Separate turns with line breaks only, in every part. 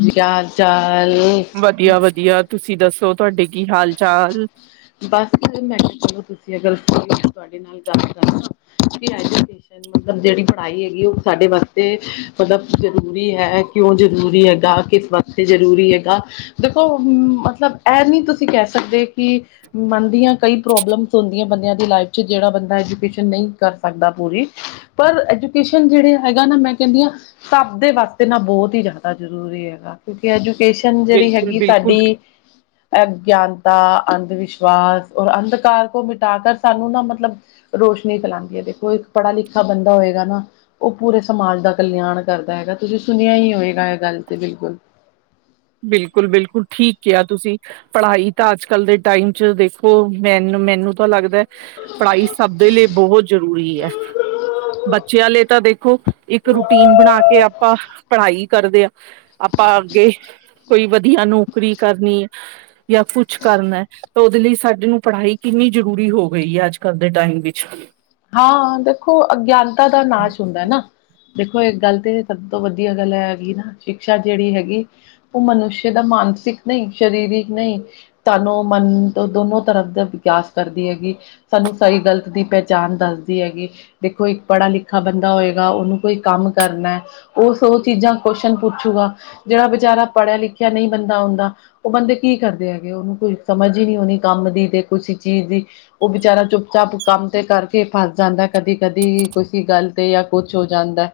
ਜੀ ਹਾਲ ਚਾਲ?
ਵਧੀਆ-ਵਧੀਆ, ਤੁਸੀਂ ਦੱਸੋ ਤੁਹਾਡੇ ਕੀ ਹਾਲ-ਚਾਲ?
ਬਸ ਮੈਂ ਕਿਹਾ ਚਲੋ, ਤੁਸੀਂ ਅ ਗੱਲ ਸੁ ਤੁਹਾਡੀ ਨਾਲ ਗੱਲ ਕਰਾਂ ਕਿ ਮਤਲਬ ਜਿਹੜੀ ਪੜ੍ਹਾਈ ਹੈਗੀ, ਉਹ ਸਾਡੇ ਵਾਸਤੇ ਮਤਲਬ ਜ਼ਰੂਰੀ ਹੈ। ਕਿਉਂ ਜ਼ਰੂਰੀ ਹੈਗਾ, ਕਿਸ ਵਾਸਤੇ ਜ਼ਰੂਰੀ ਹੈਗਾ ਦੇਖੋ, ਮਤਲਬ ਇਹ ਨਹੀਂ ਤੁਸੀਂ ਤੁਸੀ ਕਹਿ ਸਕਦੇ ਕਿ ਮੰਨਦੀਆਂ ਕਈ ਪ੍ਰੋਬਲਮਸ ਹੁੰਦੀਆਂ ਬੰਦਿਆਂ ਦੀ ਲਾਈਫ ਚ ਜਹੜਾ ਬੰਦਾ ਐਜੂਕੇਸ਼ਨ ਨਹੀਂ ਕਰ ਸਕਦਾ ਪੂਰੀ। ਪਰ ਐਜੂਕੇਸ਼ਨ ਜਿਹੜੇ ਹੈਗਾ, ਨਾ ਮੈਂ ਕਹਿੰਦੀ ਹਾਂ। ਸਭ ਦੇ ਵਾਸਤੇ ਨਾ ਬਹੁਤ ਹੀ ਜ਼ਿਆਦਾ ਜ਼ਰੂਰੀ ਹੈਗਾ। ਕਿਉਂਕਿ ਐਜੂਕੇਸ਼ਨ ਜਿਹੜੀ
ਬਿਲਕੁਲ
ਹੈਗੀ
ਬਿਲਕੁਲ
ਤੁਡੀ ਅ। ਗਿਆਨਤਾ ਅੰਧ ਵਿਸ਼ਵਾਸ ਔਰ ਅੰਧਕਾਰ ਕੋ ਮਿਟਾ ਕਰ ਸਾਨੂੰ ਨਾ ਮਤਲਬ ਰੋਸ਼ਨੀ ਬਣਾਦੀ ਹੈ ਦੇਖੋ, ਇੱਕ ਪੜ੍ਹਾ ਲਿਖਾ ਬੰਦਾ ਹੋਏਗਾ ਨਾ। ਉਹ ਪੂਰੇ ਸਮਾਜ ਦਾ ਕਲਿਆਣ ਕਰਦਾ ਹੈਗਾ, ਤੁਸੀਂ ਸੁਣਿਆ ਹੀ ਹੋਵੇਗਾ ਇਹ ਗੱਲ ਤੇ ਬਿਲਕੁਲ
ਬਿਲਕੁਲ-ਬਿਲਕੁਲ ਠੀਕ ਕਿਹਾ ਤੁਸੀਂ। ਪੜ੍ਹਾਈ ਤਾਂ ਅੱਜ-ਕੱਲ ਦੇ ਟਾਈਮ ਚ ਦੇਖੋ ਮੈਨੂੰ-ਮੈਨੂੰ ਤਾਂ ਲੱਗਦਾ। ਪੜ੍ਹਾਈ ਸਭ ਦੇ ਲਈ ਬਹੁਤ ਜ਼ਰੂਰੀ ਹੈ। ਬੱਚਿਆਂ ਲਈ ਤਾਂ ਦੇਖੋ, ਇੱਕ ਰੂਟੀਨ ਬਣਾ ਕੇ ਆਪਾਂ ਪੜ੍ਹਾਈ ਕਰਦੇ ਹਾਂ। ਆਪਾਂ ਅੱਗੇ ਕੋਈ ਵਧੀਆ ਨੌਕਰੀ ਕਰਨੀ ਜਾਂ ਕੁਛ ਕਰਨਾ। ਤਾਂ ਉਹਦੇ ਲਈ ਸਾਡੇ ਨੂੰ ਪੜ੍ਹਾਈ ਕਿੰਨੀ ਜ਼ਰੂਰੀ ਹੋ ਗਈ ਹੈ, ਅੱਜ ਕੱਲ੍ਹ ਦੇ ਟਾਈਮ ਵਿੱਚ।
ਹਾਂ ਦੇਖੋ ਅਗਿਆਨਤਾ ਦਾ ਨਾਚ ਹੁੰਦਾ ਨਾ। ਦੇਖੋ ਇਹ ਗੱਲ ਤੇ ਸਭ ਤੋਂ ਵਧੀਆ ਗੱਲ ਹੈਗੀ, ਨਾ ਸ਼ਿਕਸ਼ਾ ਜਿਹੜੀ ਹੈਗੀ। ਉਹ ਮਨੁਸ਼ੇ ਦਾ ਮਾਨਸਿਕ ਨਹੀਂ ਸਰੀਰਿਕ ਨਹੀਂ। ਤੁਹਾਨੂੰ ਮਨ ਤੋਂ ਦੋਨੋ ਤਰਫ ਦਾ ਵਿਕਾਸ ਕਰਦੀ ਹੈਗੀ, ਸਾਨੂੰ ਸਹੀ ਗਲਤ ਦੀ ਪਹਿ ਜਣ ਦੱਸਦੀ ਹੈਗੀ ਦੇਖੋ, ਇੱਕ ਪੜ੍ਹਾ ਲਿਖਾ ਬੰਦਾ ਹੋਏਗਾ, ਉਹਨੂੰ ਕੋਈ ਕੰਮ ਕਰਨਾ ਉਸ ਉਹ ਚੀਜ਼ਾਂ ਕੁਸ਼ਚਨ ਪੁੱਛੂਗਾ, ਜਿਹੜਾ ਵਿਚਾਰਾ ਪੜ੍ਹਿਆ ਲਿਖਿਆ ਨਹੀਂ ਬੰਦਾ ਹੁੰਦਾ। ਉਹ ਬੰਦੇ ਕੀ ਕਰਦੇ ਹੈਗੇ, ਉਹਨੂੰ ਕੋਈ ਸਮਝ ਹੀ ਨਹੀਂ ਆਉਣੀ ਕੰਮ ਦੀ ਤੇ ਕੁਸੀ ਚੀਜ਼ ਦੀ। ਉਹ ਵਿਚਾਰੇ ਚੁੱਪ ਚਾਪ ਕੰਮ ਤੇ ਕਰਕੇ ਫਸ ਜਾਂਦਾ ਕਦੀ ਕਦੀ ਕੁੇ ਗੱਲ ਤੇ ਜਾਂ ਕੁਛ ਹੋ ਜਾਂਦਾ।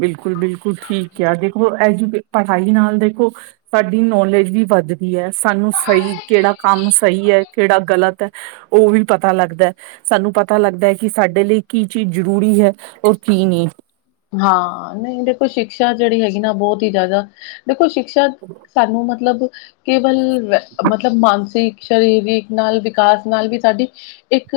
ਬਿਲਕੁਲ-ਬਿਲਕੁਲ ਠੀਕ ਆ ਦੇਖੋ ਕੇ। ਪੜ੍ਹਾਈ ਨਾਲ ਦੇਖੋ ਸਾਡੀ ਨੌਲੇਜ ਵੀ ਵੱਧਦੀ ਹੈ। ਸਾਨੂੰ ਸਹੀ ਕਿਹੜਾ ਕੰਮ ਸਹੀ ਹੈ, ਕਿਹੜਾ ਗਲਤ ਹੈ ਉਹ ਵੀ ਪਤਾ ਲੱਗਦਾ। ਸਾਨੂੰ ਪਤਾ ਲੱਗਦਾ ਹੈ, ਕਿ ਸਾਡੇ ਲਈ ਕੀ ਚੀਜ਼ ਜ਼ਰੂਰੀ ਹੈ, ਔਰ ਕੀ ਨਹੀਂ।
ਹਾਂ ਨਹੀਂ ਦੇਖੋ ਸ਼ਿਕਸ਼ਾ ਜਿਹੜੀ ਹੈਗੀ, ਨਾ ਬਹੁਤ ਹੀ ਜ਼ਿਆਦਾ ਦੇਖੋ ਸ਼ਿਕਸ਼ਾ
[unintelligible]
ਸਾਨੂੰ ਮਤਲਬ ਕੇਵਲ ਮਤਲਬ ਮਾਨਸਿਕ ਸਰੀਰਕ ਨਾਲ ਵਿਕਾਸ ਨਾਲ ਵੀ ਸਾਡੀ ਇੱਕ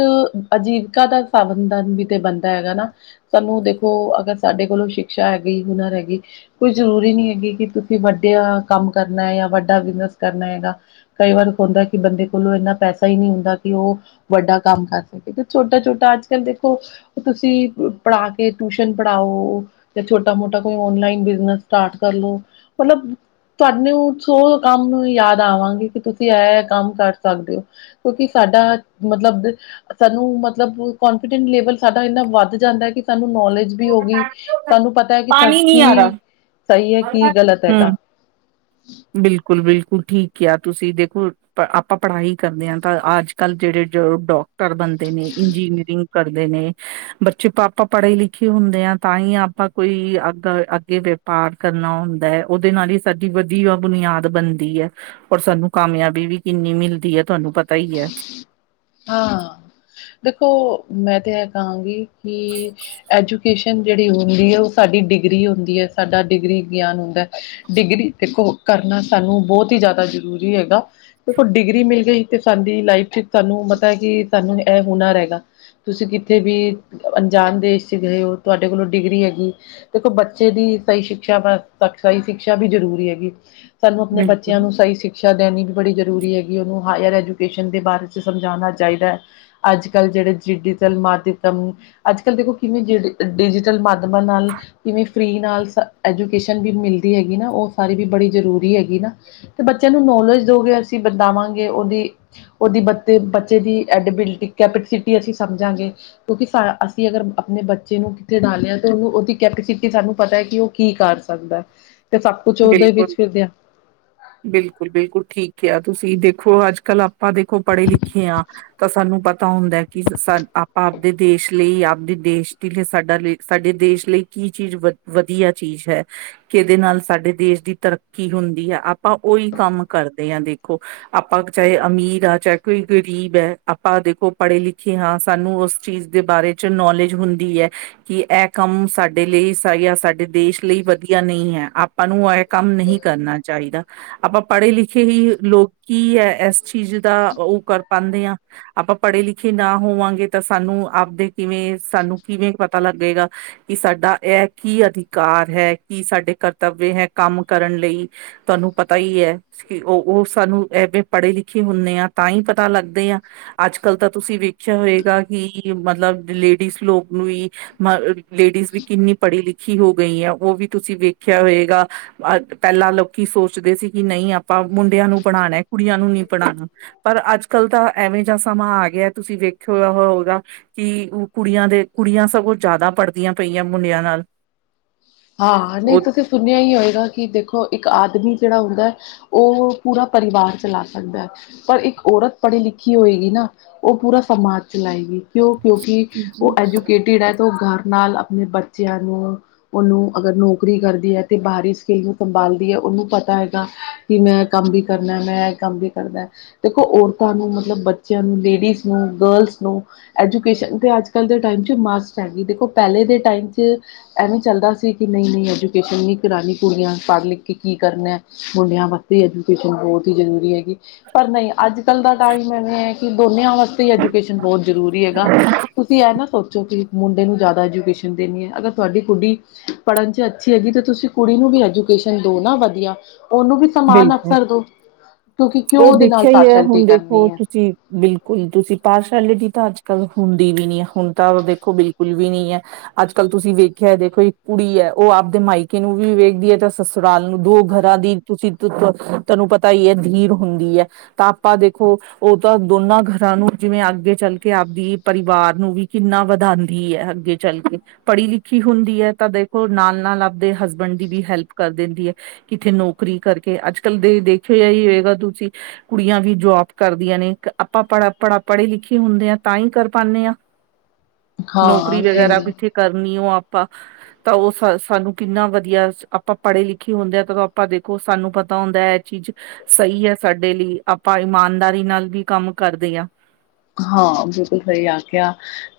ਅਜੀਵਿਕਾ ਦਾ ਸਾਵਧਾਨ ਵੀ ਤੇ ਬਣਦਾ ਹੈਗਾ ਨਾ ਸਾਨੂੰ ਦੇਖੋ ਅਗਰ ਸਾਡੇ ਕੋਲੋਂ ਸ਼ਿਕਸ਼ਾ ਹੈਗੀ ਹੁਨਰ ਹੈਗੀ। ਕੋਈ ਜ਼ਰੂਰੀ ਨਹੀਂ ਹੈਗੀ, ਕਿ ਤੁਸੀਂ ਵੱਡੇ ਕੰਮ ਕਰਨਾ ਹੈ ਜਾਂ ਵੱਡਾ ਬਿਜਨਸ ਕਰਨਾ ਹੈਗਾ। ਕਈ ਵਾਰ ਕੁੰਦਾ ਕਿ ਬੰਦੇ ਕੋਲੋਂ ਇੰਨਾ ਪੈਸਾ ਹੀ ਨਹੀਂ ਹੁੰਦਾ, ਕਿ ਉਹ ਵੱਡਾ ਕੰਮ ਕਰ ਸਕੇ, ਤੇ ਛੋਟਾ ਛੋਟਾ ਅੱਜ ਕੱਲ ਦੇਖੋ, ਤੁਸੀਂ ਪੜ੍ਹਾ ਕੇ ਟਿਊਸ਼ਨ ਪੜ੍ਹਾਓ ਜਾਂ ਛੋਟਾ ਮੋਟਾ ਕੋਈ ਔਨਲਾਈਨ ਬਿਜਨਸ ਸਟਾਰਟ ਕਰ ਲੋ ਮਤਲਬ ਤੁਹਾਨੇ ਸੋ ਕੰਮ ਯਾਦ ਆਵਾਂਗੇ, ਕਿ ਤੁਸੀਂ ਆ ਕੰਮ ਕਰ ਸਕਦੇ ਹੋ। ਕਿਉਂਕਿ ਸਾਡਾ ਮਤਲਬ ਸਾਨੂੰ ਮਤਲਬ ਕੋਂਫੀਡੈਂਟ ਲੇਵਲ ਸਾਡਾ ਇੰਨਾ ਵੱਧ ਜਾਂਦਾ ਹੈ, ਕਿ ਸਾਨੂੰ ਨੌਲੇਜ ਵੀ ਹੋ ਗਈ ਸਾਨੂੰ ਪਤਾ ਹੈ, ਕਿ
ਪਾਣੀ ਨਹੀਂ ਆ
ਕੀ ਸਹੀ ਹੈ ਕੀ
ਰਿਹਾ
ਗਲਤ
ਹਮ
ਹੈਗਾ।
ਬਿਲਕੁਲ-ਬਿਲਕੁਲ ਠੀਕ ਆ ਤੁਸੀਂ ਦੇਖੋ। ਆਪਾਂ ਪੜ੍ਹਾਈ ਕਰਦੇ ਹਾਂ, ਤਾਂ ਅੱਜ-ਕੱਲ੍ਹ ਜਿਹੜੇ ਜੋ ਡਾਕਟਰ ਬਣਦੇ ਨੇ ਇੰਜੀਨੀਅਰਿੰਗ। ਕਰਦੇ ਨੇ, ਬੱਚੇ ਪਾਪਾ ਪੜ੍ਹੇ ਲਿਖੇ ਹੁੰਦੇ ਆ, ਤਾਂ ਹੀ ਆਪਾਂ ਕੋਈ ਅੱ ਅੱਗੇ ਪਾਠ ਕਰਨਾ ਹੁੰਦਾ ਹੈ, ਉਹਦੇ ਨਾਲ ਹੀ ਸਾਡੀ ਵੀ ਵ ਬੁਨਿਆਦ ਬਣਦੀ ਹੈ, ਔਰ ਸਾਨੂੰ ਕਾਮਯਾਬੀ ਵੀ ਕਿੰਨੀ ਮਿਲਦੀ ਹੈ ਤੁਹਾਨੂੰ ਪਤਾ ਹੀ ਹੈ।
ਹਾਂ ਦੇਖੋ ਮੈਂ ਤੇ ਇਹ ਕਹਾਂਗੀ, ਕਿ ਐਜੂਕੇ ਜਿਹੜੀ ਹੁੰਦੀ ਹੈ, ਉਹ ਸਾਡੀ ਡਿਗਰੀ ਹੁੰਦੀ ਹੈ, ਸਾਡਾ ਡਿਗਰੀ ਗਿਆਨ ਹੁੰਦਾ। ਡਿਗਰੀ ਦੇਖੋ, ਕਰਨਾ ਸਾਨੂੰ ਬਹੁਤ ਹੀ ਜ਼ਿਆਦਾ ਜ਼ਰੂਰੀ ਹੈਗਾ, ਦੇਖੋ ਡਿਗਰੀ ਮਿਲ ਗਈ। ਤੇ ਸਾਡੀ ਲਾਈਫ ਚ ਸਾਨੂੰ ਪਤਾ ਹੈ, ਕਿ ਸਾਨੂੰ ਇਹ ਹੁਨਰ ਹੈਗਾ। ਤੁਸੀਂ ਕਿੱਥੇ ਵੀ ਅਣਜਾਣ ਦੇਸ਼ ਗਏ ਹੋ, ਤੁਹਾਡੇ ਕੋਲੋਂ ਡਿਗਰੀ ਹੈਗੀ। ਦੇਖੋ, ਬੱਚੇ ਦੀ ਸਹੀ ਸ਼ਿਕਸ਼ਾ ਸਹੀ ਸ਼ਿਕਸ਼ਾ ਵੀ ਜ਼ਰੂਰੀ ਹੈਗੀ। ਸਾਨੂੰ ਆਪਣੇ ਬੱਚਿਆਂ
ਬਿਲਕੁਲ,
ਨੂੰ ਸਹੀ ਸਿਕਸ਼ਾ ਦੇਣੀ ਵੀ ਬੜੀ ਜ਼ਰੂਰੀ ਹੈਗੀ, ਉਹਨੂੰ ਹਾਇਰ ਦੇ ਬਾਰੇ ਸਮਝਾਉਣਾ ਚਾਹੀਦਾ ਹੈ, ਅੱਜ-ਕੱਲ ਜਿਹੜੇ ਡਿਜੀਟਲ ਮਾਧਿਅਮ ਅੱਜ-ਕੱਲ੍ਹ ਦੇਖੋ, ਕਿਵੇਂ ਜਿ ਡਿਜੀਟਲ ਮਾਧਿਮਾਂ ਨਾਲ ਕਿਵੇਂ ਫਰੀ ਨਾਲ ਸ ਐਜੂਕੇਸ਼ਨ ਵੀ ਮਿਲਦੀ ਹੈਗੀ, ਨਾ ਉਹ ਸਾਰੀ ਵੀ ਬੜੀ ਜ਼ਰੂਰੀ ਹੈਗੀ ਨਾ। ਤੇ ਬੱਚਿਆਂ ਨੂੰ ਨੌਲੇਜ ਦੋਗੇ, ਅਸੀਂ ਬਤਾਵਾਂਗੇ ਉਹਦੀ। ਉਹਦੀ ਬ ਬੱਚੇ ਦੀ ਐਡੀਬਿਲਟੀ ਕੈਪਸਿਟੀ ਅਸੀਂ ਸਮਝਾਂਗੇ। ਕਿਉਂਕਿ ਅਸੀਂ ਅਗਰ ਆਪਣੇ ਬੱਚੇ ਨੂੰ ਕਿੱਥੇ ਡਾਲੇ ਹਾਂ ਤੇ ਉਹਨੂੰ ਉਹਦੀ ਕੈਪਸਿਟੀ ਸਾਨੂੰ ਪਤਾ ਹੈ, ਕਿ ਉਹ ਕੀ ਕਰ ਸਕਦਾ ਤੇ ਸਭ ਕੁਛ ਉਦੋਂ ਹੀ ਵਿੱਚ ਫਿਰਦਿਆਂ।
ਬਿਲਕੁਲ-ਬਿਲਕੁਲ ਠੀਕ ਆ ਤੁਸੀਂ ਦੇਖੋ, ਅੱਜ-ਕੱਲ ਆਪਾਂ ਦੇਖੋ ਪੜ੍ਹੇ ਲਿਖੇ ਹਾਂ। ਤਾਂ ਸਾਨੂੰ ਪਤਾ ਹੁੰਦਾ ਕਿ, ਆਪਾਂ ਆਪਦੇ ਦੇਸ਼ ਲਈ ਆਪਦੇ ਦੇਸ਼ ਦੇ ਲਈ ਸਾਡਾ ਲਈ ਸਾਡੇ ਦੇਸ਼ ਲਈ ਕੀ ਚੀਜ਼ ਵ ਵਧੀਆ ਚੀਜ਼ ਹੈ, ਕਿਹਦੇ ਨਾਲ ਸਾਡੇ ਦੇਸ਼ ਦੀ ਤਰੱਕੀ ਹੁੰਦੀ ਹੈ, ਆਪਾਂ ਉਹੀ ਕੰਮ ਕਰਦੇ ਹਾਂ ਦੇਖੋ। ਆਪਾਂ ਚਾਹੇ ਅਮੀਰ ਆ ਚਾਹੇ ਕੋਈ ਗਰੀਬ ਹੈ, ਆਪਾਂ ਦੇਖੋ ਪੜ੍ਹੇ ਲਿਖੇ ਹਾਂ ਸਾਨੂੰ ਉਸ ਚੀਜ਼ ਦੇ ਬਾਰੇ। ਨੌਲੇਜ ਹੁੰਦੀ ਹੈ। ਕਿ ਇਹ ਕੰਮ ਸਾਡੇ ਲਈ ਜਾਂ ਸਾਡੇ ਦੇਸ਼ ਲਈ ਵਧੀਆ ਨਹੀਂ ਹੈ। ਆਪਾਂ ਨੂੰ ਇਹ ਕੰਮ ਨਹੀਂ ਕਰਨਾ ਚਾਹੀਦਾ। ਆਪਾਂ ਪੜ੍ਹੇ ਲਿਖੇ ਹੀ ਲੋਕ ਕੀ ਹੈ, ਇਸ ਚੀਜ਼ ਦਾ ਉਹ ਕਰ ਪਾਉਂਦੇ ਹਾਂ। ਆਪਾਂ ਪੜ੍ਹੇ ਲਿਖੇ ਨਾ ਹੋਵਾਂਗੇ, ਤਾਂ ਸਾਨੂੰ ਆਪਦੇ ਕਿਵੇਂ ਸਾਨੂੰ ਕਿਵੇਂ ਪਤਾ ਲੱਗੇਗਾ। ਕਿ ਸਾਡਾ ਇਹ ਕੀ ਅਧਿਕਾਰ ਹੈ, ਕੀ ਸਾਡੇ ਕਰਤੱਵਯ ਹੈ ਕੰਮ ਕਰਨ ਲਈ। ਤੁਹਾਨੂੰ ਪਤਾ ਹੀ ਹੈ। ਕਿ ਉਹ ਉਹ ਸਾਨੂੰ ਐਵੇਂ ਪੜ੍ਹੇ ਲਿਖੇ ਹੁੰਦੇ ਆ, ਤਾਂ ਹੀ ਪਤਾ ਲੱਗਦੇ ਆ। ਅੱਜ-ਕੱਲ੍ਹ ਤਾਂ ਤੁਸੀਂ ਵੇਖਿਆ ਹੋਏਗਾ, ਕਿ ਮਤਲਬ ਲੇਡੀਜ਼ ਲੋਕ ਨੂੰ ਵੀ ਮ ਲੇਡੀਜ਼ ਵੀ ਕਿੰਨੀ ਪੜ੍ਹੀ ਲਿਖੀ ਹੋ ਗਈ ਹੈ, ਉਹ ਵੀ ਤੁਸੀਂ ਵੇਖਿਆ ਹੋਏਗਾ। ਅ ਪਹਿਲਾਂ ਲੋਕੀ ਸੋਚਦੇ ਸੀ, ਕਿ ਨਹੀਂ ਆਪਾਂ ਮੁੰਡਿਆਂ ਨੂੰ ਪੜਣਾਣਾ ਕੁੜੀਆਂ ਨੂੰ ਨਹੀਂ ਪੜ੍ਹਉਣਾ। ਪਰ ਅੱਜ ਕੱਲ ਤਾਂ ਐਵੇਂ ਜ ਸਮਾਂ ਆ ਗਿਆ, ਤੁਸੀਂ ਵੇਖਿਆ ਹੋਏ ਗਾ। ਕਿ ਉਹ ਕੁੜੀਆਂ ਦੇ ਕੁੜੀਆਂ ਸਗੋਂ ਜ਼ਿਆਦਾ ਪੜ੍ਹਦੀਆਂ ਪਈਆਂ ਮੁੰਡਿਆਂ ਨਾਲੋ।
ਹਾਂ ਨਹੀਂ ਤੁਸੀਂ ਸੁਣਿਆ ਹੀ ਹੋਏਗਾ, ਕਿ ਦੇਖੋ ਇੱਕ ਆਦਮੀ ਜਿਹੜਾ ਹੁੰਦਾ। ਉਹ ਪੂਰਾ ਪਰਿਵਾਰ ਚਲਾ ਸਕਦਾ ਹੈ। ਪਰ ਇੱਕ ਔਰਤ ਪੜ੍ਹੀ ਲਿਖੀ ਹੋਏਗੀ, ਨਾ ਉਹ ਪੂਰਾ ਸਮਾਜ ਚਲਾਏਗੀ। ਕਿਉਂ ਕਿਉਂਕਿ ਉਹ ਐਜੂਕੇਟਿਡ ਹੈ, ਅਤੇ ਉਹ ਘਰ ਨਾਲ ਆਪਣੇ ਬੱਚਿਆਂ ਨੂੰ ਉਹਨੂੰ ਅਗਰ ਨੌਕਰੀ ਕਰਦੀ ਹੈ, ਤੇ ਬਾਹਰੀ ਸਕਿੱਲ ਨੂੰ ਸੰਭਾਲਦੀ ਹੈ ਉਹਨੂੰ ਪਤਾ ਹੈਗਾ। ਕਿ ਮੈਂ ਕੰਮ ਵੀ ਕਰਨਾ, ਮੈਂ ਇਹ ਕੰਮ ਵੀ ਕਰਦਾ। ਦੇਖੋ ਔਰਤਾਂ ਨੂੰ ਮਤਲਬ, ਬੱਚਿਆਂ ਨੂੰ ਲੇਡੀਜ਼ ਨੂੰ ਗਰਲਜ਼ ਨੂੰ ਐਜੂਕੇਸ਼ਨ ਤੇ ਅੱਜ-ਕੱਲ ਦੇ ਟਾਈਮ ਚ ਮਾਸਕ ਹੈਗੀ, ਦੇਖੋ ਪਹਿਲੇ ਦੇ ਟਾਈਮ ਐਵੇ। ਚੱਲਦਾ ਸੀ ਕਿ ਨਹੀਂ-ਨਹੀਂ ਐਜੂਕੇਸ਼ਨ, ਨਹੀਂ ਕਰਾਉਣੀ ਕੁੜੀਆਂ ਪੜ੍ਹ ਲਿਖ ਕੇ ਕੀ ਕਰਨਾ। ਮੁੰਡਿਆਂ ਵਾਸਤੇ ਐਜੂਕੇਸ਼ਨ ਬਹੁਤ ਹੀ ਜ਼ਰੂਰੀ ਹੈ। ਪਰ ਨਹੀਂ ਅੱਜ-ਕੱਲ ਦਾ ਟਾਈਮ ਐਵੇਂ ਹੈ, ਕਿ ਦੋਨੀਆਂ ਵ ਤੇ ਐਜੂਕੇਸ਼ਨ ਬਹੁਤ ਜ਼ਰੂਰੀ ਹੈਗਾ, ਤੁਸੀਂ ਇਹ ਨਾ ਸੋਚੋ ਕਿ ਮੁੰਡੇ ਨੂੰ ਜ਼ਿਆਦਾ ਐਜੂਕੇਸ਼ਨ ਦੇਣੀ ਹੈ, ਅਗਰ ਤੁਹਾਡੀ ਕੁੜੀ ਪੜ੍ਹਨ ਚ' ਅੱਛੀ ਹੈਗੀ ਤੇ ਤੁਸੀਂ ਕੁੜੀ ਨੂੰ ਵੀ ਐਜੂਕੇਸ਼ਨ ਦਿਓ ਨਾ ਵਧੀਆ। ਉਹਨੂੰ ਵੀ ਸਮਾਨ
ਬਿਲਕੁਲ
ਅਫਸਰ ਦੋ। ਕਿਉਂਕਿ ਕਿਉਂ
ਉਹ
ਉਹਦੇ ਨਾਲ
ਦੇਖਿਆ ਹੀ ਹੈ
ਪਾਰਸ਼ਲਟੀ
ਹੁਣ ਦੇਖੋ
ਕਰਨੀ ਹੈ।
ਤੁਸੀਂ ਬਿਲਕੁਲ ਤੁਸੀਂ ਪਾਰਸ਼ਲਿਟੀ ਤਾਂ ਅੱਜ ਕੱਲ ਹੁੰਦੀ ਵੀ ਨਹੀਂ ਹੈ ਹੁਣ ਤਾਂ ਦੇਖੋ, ਬਿਲਕੁਲ ਵੀ ਨਹੀਂ ਹੈ। ਅੱਜ ਕੱਲ ਤੁਸੀਂ ਵੇਖਿਆ ਦੇਖੋ ਇੱਕ ਕੁੜੀ ਹੈ। ਉਹ ਆਪਦੇ ਮਾਇਕੇ ਨੂੰ ਵੀ ਵੇਖਦੀ ਹੈ ਜਾਂ ਸਸੁਰਾਲ ਨੂੰ। ਦੋ ਘਰਾਂ ਦੀ ਤੁਸੀਂ ਤੁਹਾਨੂੰ ਪਤਾ ਹੀ ਹੈ, ਧੀਰ ਹੁੰਦੀ ਹੈ। ਤਾਂ ਆਪਾਂ ਦੇਖੋ, ਉਹ ਤਾਂ ਦੋਨਾਂ ਘਰਾਂ ਨੂੰ ਜਿਵੇਂ ਅੱਗੇ ਚੱਲ ਕੇ ਆਪਦੀ ਪਰਿਵਾਰ ਨੂੰ ਵੀ ਕਿੰਨਾ ਵਧਾਉਂਦੀ ਹੈ। ਅੱਗੇ ਚੱਲ ਕੇ ਪੜ੍ਹੀ -ਲਿਖੀ ਹੁੰਦੀ ਹੈ ਤਾਂ ਦੇਖੋ, ਨਾਲ- ਨਾਲ ਆਪਦੇ ਹਸਬੈਂਡ ਦੀ ਵੀ ਹੈਲਪ ਕਰ ਦਿੰਦੀ ਹੈ। ਕਿੱਥੇ ਨੌਕਰੀ ਕਰਕੇ ਅੱਜ ਕੱਲ ਦੇ ਦੇਖਿਆ ਹੀ ਹੋਏਗਾ। ਤੁਸੀਂ ਕੁੜੀਆਂ ਵੀ ਜੋਬ ਕਰਦੀਆਂ ਨੇ। ਆਪਾਂ ਪੜ, ਪੜ- ਪੜ੍ਹੇ ਲਿਖੇ ਹੁੰਦੇ ਆ ਤਾਂ ਹੀ ਕਰ ਪਾਉਦੇ ਹਾਂ।
[inaudible]
ਨੌਕਰੀ
ਹਾਂ ਨਹੀਂ
ਵਗੈਰਾ
ਨਹੀਂ
ਪਿੱਛੇ ਕਰਨੀ ਉਹ ਆਪਾਂ, ਤਾਂ ਉਹ ਸਾਨੂੰ ਕਿੰਨਾ ਵਧੀਆ। ਆਪਾਂ ਪੜ੍ਹੇ -ਲਿਖੇ ਹੁੰਦੇ ਆ। ਤਾਂ ਆਪਾਂ ਦੇਖੋ, ਸਾਨੂੰ ਪਤਾ ਹੁੰਦਾ ਇਹ ਚੀਜ਼ ਸਹੀ ਹੈ ਸਾਡੇ ਲਈ, ਆਪਾਂ ਇਮਾਨਦਾਰੀ ਨਾਲ ਵੀ ਕੰਮ ਕਰਦੇ ਹਾਂ।
ਹਾਂ। ਬਿਲਕੁਲ ਸਹੀ ਆਖਿਆ।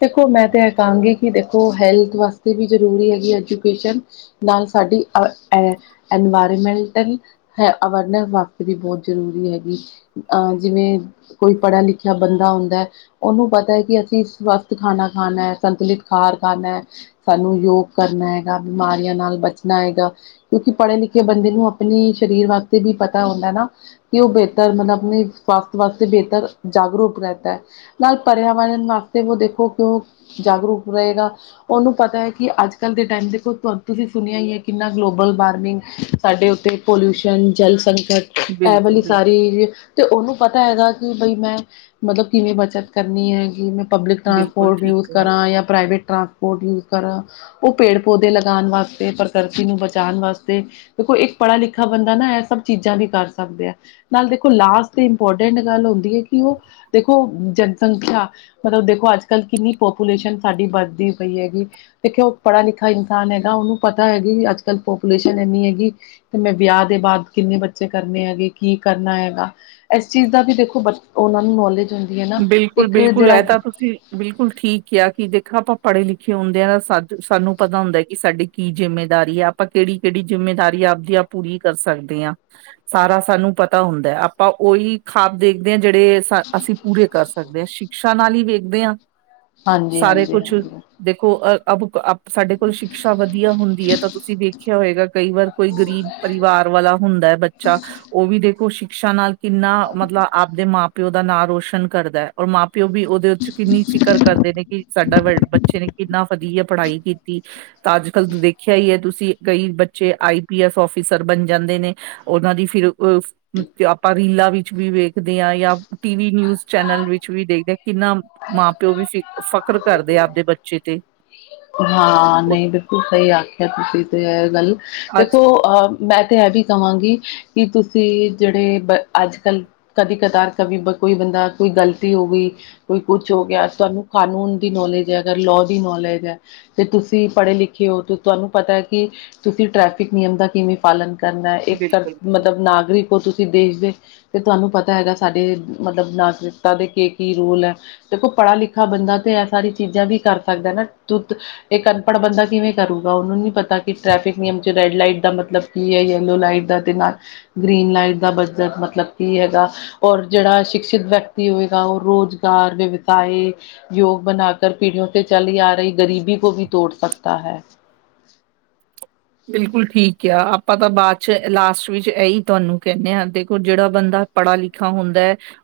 ਦੇਖੋ ਮੈਂ ਤਾਂ ਇਹ ਕਹਾਂਗੀ ਕਿ ਦੇਖੋ, ਹੈਲਥ ਵਾਸਤੇ ਵੀ ਜ਼ਰੂਰੀ ਹੈਗੀ ਐਜੂਕੇਸ਼ਨ। ਨਾਲ ਸਾਡੀ ਅ, ਐਨਵਾਇਰਮੈਂਟਲ ਹੈ। ਅਵੇਰਨੈਸ ਵਾਸਤੇ ਵੀ ਬਹੁਤ ਜ਼ਰੂਰੀ ਹੈਗੀ। ਅਹ ਜਿਵੇਂ ਕੋਈ ਪੜ੍ਹਿਆ- ਲਿਖਿਆ ਬੰਦਾ ਹ ਉਹਨੂੰ ਪਤਾ ਹੈ ਕਿ ਅਸੀਂ ਸਵਸਥ ਖਾਣਾ ਖਾਣਾ। ਸੰਤੁਲਿਤ ਖਾਰ ਖਾਣਾ। ਸਾਨੂੰ ਯੋਗ ਕਰਨਾ ਹੈਗਾ। ਬਿਮਾਰੀਆਂ ਨਾਲ ਬਚਣਾ ਹੈਗਾ। ਕਿਉਂਕਿ ਪੜ੍ਹੇ- ਲਿਖੇ ਬੰਦੇ ਨੂੰ ਆਪਣੇ ਸਰੀਰ ਵਾਸਤੇ ਵੀ ਪਤਾ ਹੁੰਦਾ ਨਾ। ਕਿ ਉਹ ਬਿਹਤਰ ਮਤਲਬ ਆਪਣੇ ਸਵਾਸਥ ਵਾਸਤੇ ਬਿਹਤਰ ਜਾਗਰੂਕ ਰਹਦਾ ਹੈ। ਨਾਲ ਪਰਿਆਵਰਨ ਵਾਸਤੇ ਉਹ ਦੇਖੋ, ਕਿਉਂ ਜਾਗਰੂਕ ਰਹੇਗਾ। ਉਹਨੂੰ ਪਤਾ ਐ ਕਿ ਅੱਜ-ਕੱਲ ਦੇ ਟਾਈਮ ਦੇਖੋ ਤੁ ਤੁਸੀਂ ਸੁਣਿਆ ਈ ਐ ਕਿੰਨਾ ਗਲੋਬਲ-ਵਾਰਮਿੰਗ, ਸਾਡੇ ਉੱਥੇ ਪੋਲਿਊਸ਼ਨ, ਜਲ-ਸੰਕਟ ਇਹ
ਬਿਲਕੁਲ
ਵਾਲੀ
ਬਿਲਕੁਲ
ਸਾਰੀ, ਤੇ ਉਹਨੂੰ ਪਤਾ ਹੈਗਾ ਕਿ ਬਈ ਮੈਂ, ਮਤਲਬ ਕਿੰਨੀ ਬੱਚਤ ਕਰਨੀ ਹੈ ਕਿ ਮੈਂ ਪਬਲਿਕ
ਬਿਲਕੁਲ
ਟਰਾਂਸਪੋਟ
ਠੀਕ
ਯੂਜ਼
ਕਿਹਾ
ਕਰਾਂ ਜਾਂ ਪ੍ਰਾਈਵੇਟ ਟਰਾਂਸ ਯੂਜ਼ ਕਰਾ। ਉਹ ਪੇੜ-ਪੌਦੇ ਲਗਾਉਣ ਵਾਸਤੇ, ਪ੍ਰਕਿਰਤੀ ਨੂੰ ਬਚਾਉਣ ਵਾਸਤੇ। ਦੇਖੋ, ਇੱਕ ਪੜ੍ਹਾ- ਲਿਖਾ ਬੰਦਾ ਨਾ ਇਹ ਸਭ ਚੀਜ਼ਾਂ ਵੀ ਕਰ ਸਕਦੇ ਆ। ਨਾਲ ਦੇਖੋ, ਲਾਸਟ ਤੇ ਇੰਪੋਰਟੈਂਟ ਗੱਲ ਹੁੰਦੀ ਹੈ। ਕਿ ਉਹ ਦੇਖੋ, ਜਨਸੰਖਿਆ ਮਤਲਬ ਦੇਖੋ, ਅੱਜ ਕੱਲ੍ਹ ਕਿੰਨੀ ਪਪੂਲੇਸ਼ਨ ਸਾਡੀ ਵੱਧਦੀ ਪਈ ਹੈਗੀ। ਦੇਖਿਉਹ ਪੜ੍ਹਾ- ਲਿਖਾ ਇਨਸਾਨ ਹੈਗਾ। ਉਹਨੂੰ ਪਤਾ ਹੈਗੀ ਅੱਜ ਕੱਲ੍ਹ ਪਪੂਲੇਸ਼ਨ ਇੰਨੀ ਹੈਗੀ। ਤੇ ਮੈਂ ਵਿਆਹ ਦੇ ਬਾਅਦ ਕਿੰਨੇ ਬੱਚੇ ਕਰਨੇ ਹੈਗੇ, ਕੀ ਕਰਨਾ ਹੈਗਾ। ਇਸ ਚੀਜ਼ ਦਾ ਵੀ ਦੇਖੋ ਬ ਉਹ ਨੂੰ ਨੌਲੇਜ ਹੁੰਦੀ ਹੈ ਨਾ।
ਬਿਲਕੁਲ
ਇੱਕ
-ਬਿਲਕੁਲ
ਜਿਹੜਾ
ਇਹ ਤਾਂ ਤੁਸੀਂ ਬਿਲਕੁਲ ਠੀਕ ਕਿਹਾ ਕਿ ਦੇਖੋ ਆਪਾਂ ਪੜ੍ਹੇ-ਲਿਖੇ ਹੁੰਦੇ ਆ। ਤਾਂ ਸਾ-ਸਾਨੂੰ ਪਤਾ ਹੁੰਦਾ ਕਿ ਸਾਡੀ ਕੀ ਜਿੰਮੇਦਾਰੀ ਆ। ਆਪਾਂ ਕਿਹੜੀ-ਕਿਹੜੀ ਜਿੰਮੇਦਾਰੀ ਆਪਦੀ ਆ ਪੂਰੀ ਕਰ ਸਕਦੇ ਆਂ। ਸਾਰਾ ਸਾਨੂੰ ਪਤਾ ਹੁੰਦਾ। ਆਪਾਂ ਉਹੀ ਖਵਾਬ ਦੇਖਦੇ ਹਾਂ ਜਿਹੜੇ ਸਾ ਅਸੀਂ ਪੂਰੇ ਕਰ ਸਕਦੇ। ਸ਼ਿਕਸ਼ਾ ਨਾਲ ਹੀ ਵੇਖਦੇ ਆਂ।
ਹਾਂਜੀ
ਸਾਰੇ
ਹਾਂਜੀ
ਕੁਛ,
ਹਾਂਜੀ।
ਦੇਖੋ ਅ-ਅਬ ਸਾਡੇ ਕੋਲ ਸ਼ਿਕਸ਼ਾ ਵਧੀਆ ਹੁੰਦੀ ਐ ਤਾਂ ਤੁਸੀਂ ਦੇਖਿਆ ਹੋਏਗਾ ਕਈ ਵਾਰ ਕੋਈ ਗਰੀਬ ਪਰਿਵਾਰ ਵਾਲਾ ਹੁੰਦਾ। ਬੱਚਾ, ਉਹ ਵੀ ਦੇਖੋ ਸ਼ਿਕਸ਼ਾ ਨਾਲ ਕਿੰਨਾ ਮਤਲਬ ਆਪਦੇ ਮਾਂ-ਪਿਓ ਦਾ ਨਾਂ ਰੋਸ਼ਨ ਕਰਦਾ ਐ। ਔਰ ਮਾਂ-ਪਿਓ ਵੀ ਉਹਦੇ ਉ ਚ' ਕਿੰਨੀ ਫਿਕਰ ਕਰਦੇ ਨੇ ਕਿ ਸਾਡਾ ਬ-ਬੱਚੇ ਨੇ ਕਿੰਨਾ ਵਧੀਆ ਪੜ੍ਹਾਈ ਕੀਤੀ। ਤਾਂ ਅੱਜ-ਕੱਲ੍ਹ ਦੇਖਿਆ ਈ ਐ ਤੁਸੀਂ, ਕਈ ਬੱਚੇ ਆਈ ਪੀ ਐਸ ਆਫਿਸਰ ਬਣ ਜਾਂਦੇ ਨੇ। ਉਹਨਾਂ ਦੀ ਫਿਰ ਪ, ਆਪਾਂ ਰੀਲਾਂ ਵਿੱਚ ਵੀ ਵੇਖਦੇ ਆਂ ਜਾਂ ਟੀਵੀ, ਨਿਊਜ਼ ਚੈਨਲ ਵਿਚ ਵੀ ਦੇਖਦੇ ਆ। ਕਿੰਨਾ ਮਾਂ-ਪਿਓ ਵੀ ਫਿਕ-ਫਕਰ ਕਰਦੇ ਆ ਆਪਦੇ ਬੱਚੇ ਤੇ।
ਹਾਂ। ਨਈਂ, ਬਿਲਕੁਲ ਸਹੀ ਆਖਿਆ ਤੁਸੀਂ ਤੇ ਇਹ ਗੱਲ,
ਅੱਜ
ਦੇਖੋ ਅਹ ਮੈਂ ਤੇ ਇਹ ਵੀ ਕਹਾਂਗੀ, ਕਿ ਤੁਸੀਂ ਜਿਹੜੇ ਬ ਅੱਜ-ਕੱਲ੍ਹ। ਕਦੀ-ਕਦਾਰ ਕਵੀ ਕੋਈ ਬੰਦਾ ਕੋਈ ਗ਼ਲਤੀ ਹੋ ਗਈ। ਕੋਈ ਕੁਛ ਹੋ ਗਿਆ, ਤੁਹਾਨੂੰ ਕਾਨੂੰਨ ਦੀ ਨੌਲੇਜ ਐ ਅਗਰ ਲੋ ਦੀ ਨੌਲੇਜ ਐ। ਅਤੇ ਤੁਸੀਂ ਪੜ੍ਹੇ-ਲਿਖੇ ਓ, ਤੁਹਾਨੂੰ ਪਤਾ ਐ ਕਿ ਤੁਸੀਂ ਟਰੈਫਿਕ ਨਿਯਮ ਦਾ ਕਿਵੇਂ। ਪਾਲਣ ਕਰਨਾ, ਇੱਕ ਕਰ
ਬਿਲਕੁਲ
ਮਤਲਬ ਨਾਗਰਿਕ ਓ ਤੁਸੀਂ ਦੇਸ਼ ਦੇ। ਤੇ ਤੁਹਾਨੂੰ ਪਤਾ ਹੈਗਾ ਸਾਡੇ, ਮਤਲਬ ਨਾਗਰਿਕਤਾ ਦੇ ਕੀ-ਕੀ ਰੂਲ ਐ। ਦੇਖੋ ਪੜ੍ਹਾ-ਲਿਖਾ ਬੰਦਾ ਤੇ ਇਹ ਸਾਰੀ ਚੀਜ਼ਾਂ ਵੀ ਕਰ ਸਕਦਾ ਨਾ। ਦੁੱਧ ਇੱਕ ਅਨਪੜ੍ਹ ਬੰਦਾ ਕਿਵੇਂ ਕਰੂਗਾ ਉਹਨੂੰ ਨੀ ਪਤਾ ਕਿ ਟ੍ਰੈਫਿਕ ਨਿਯਮ ਚ' ਰੈੱਡ ਲਾਈਟ ਦਾ ਮਤਲਬ। ਕੀ ਐ ਯੈੱਲੋ ਲਾਈਟ ਦਾ ਤੇ ਨਾਲ, ਗ੍ਰੀਨ ਲਾਈਟ ਦਾ ਬਜਟ ਮਤਲਬ ਕੀ ਹੈਗਾ? ਔਰ ਜਿਹੜਾ ਸ਼ਿਕਸ਼ਿਤ ਵਿਅਕਤੀ ਹੋਵੇਗਾ ਉਹ ਰੁਜ਼ਗਾਰ ਦੇ ਵਿਸਾਏ। ਯੋਗ ਬਣਾ ਕਰ ਪੀੜੀਆਂ ਤੋਂ ਚੱਲੀ ਆ ਰਹੀ ਗ਼ਰੀਬੀ ਕੋ ਵੀ ਤੋੜ ਸਕਤਾ ਹੈ।
ਬਿਲਕੁਲ ਠੀਕ ਕਿਹਾ, ਆਪਾਂ ਤਾਂ ਬਾਅਦ ਚ' ਲਾਸਟ ਵਿੱਚ ਇਹੀ ਤੁਹਾਨੂੰ ਕਹਿੰਨੇਂ ਆਂ। ਦੇਖੋ ਜਿਹੜਾ ਬੰਦਾ ਪੜ੍ਹਾ-ਲਿਖਾ ਹੁੰਦਾ।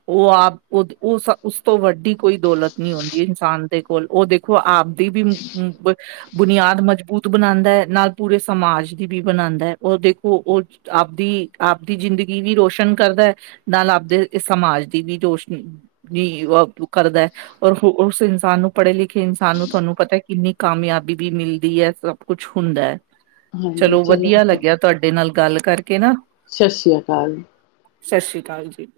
ਉਹ ਆਪ ਉਹ-ਉਸ, ਉਸ ਤੋਂ ਵੱਡੀ ਕੋਈ ਦੌਲਤ ਨੀ ਹੁੰਦੀ ਇਨਸਾਨ ਦੇ ਕੋਲ ਉਹ ਦੇਖੋ ਆਪ। ਦੀ ਵੀ ਮ-ਬ ਬੁਨਿਆਦ ਮਜ਼ਬੂਤ ਬਣਾਉਂਦਾ ਏ। ਨਾਲ ਪੂਰੇ ਸਮਾਜ ਦੀ ਵੀ ਬਣਾਉਂਦਾ ਏ। ਉਹ ਦੇਖੋ ਉਹ ਚ ਆਪਦੀ-ਆਪਦੀ ਜ਼ਿੰਦਗੀ ਵੀ ਰੋਸ਼ਨ ਕਰਦਾ ਐ। ਨਾਲ ਆਪਦੇ ਸਮਾਜ ਦੀ ਵੀ ਰੌਸ਼ਨੀ, ਵੀ ਕਰਦਾ। ਔਰ ਉਸ ਇਨਸਾਨ ਨੂੰ ਪੜ੍ਹੇ-ਲਿਖੇ ਇਨਸਾਨ ਨੂੰ ਤੁਹਾਨੂੰ ਪਤਾ ਕਿੰਨੀ ਕਾਮਯਾਬੀ ਵੀ ਮਿਲਦੀ ਐ। ਇਹ ਸਭ ਕੁਛ ਹੁੰਦਾ ਏ, ਚਲੋ ਵਧੀਆ ਲੱਗਿਆ ਤੁਹਾਡੇ ਨਾਲ ਗੱਲ ਕਰਕੇ ਨਾ।
ਸਤਿ ਸ਼੍ਰੀ ਅਕਾਲ।
ਸਤਿ ਸ਼੍ਰੀ ਅਕਾਲ ਜੀ।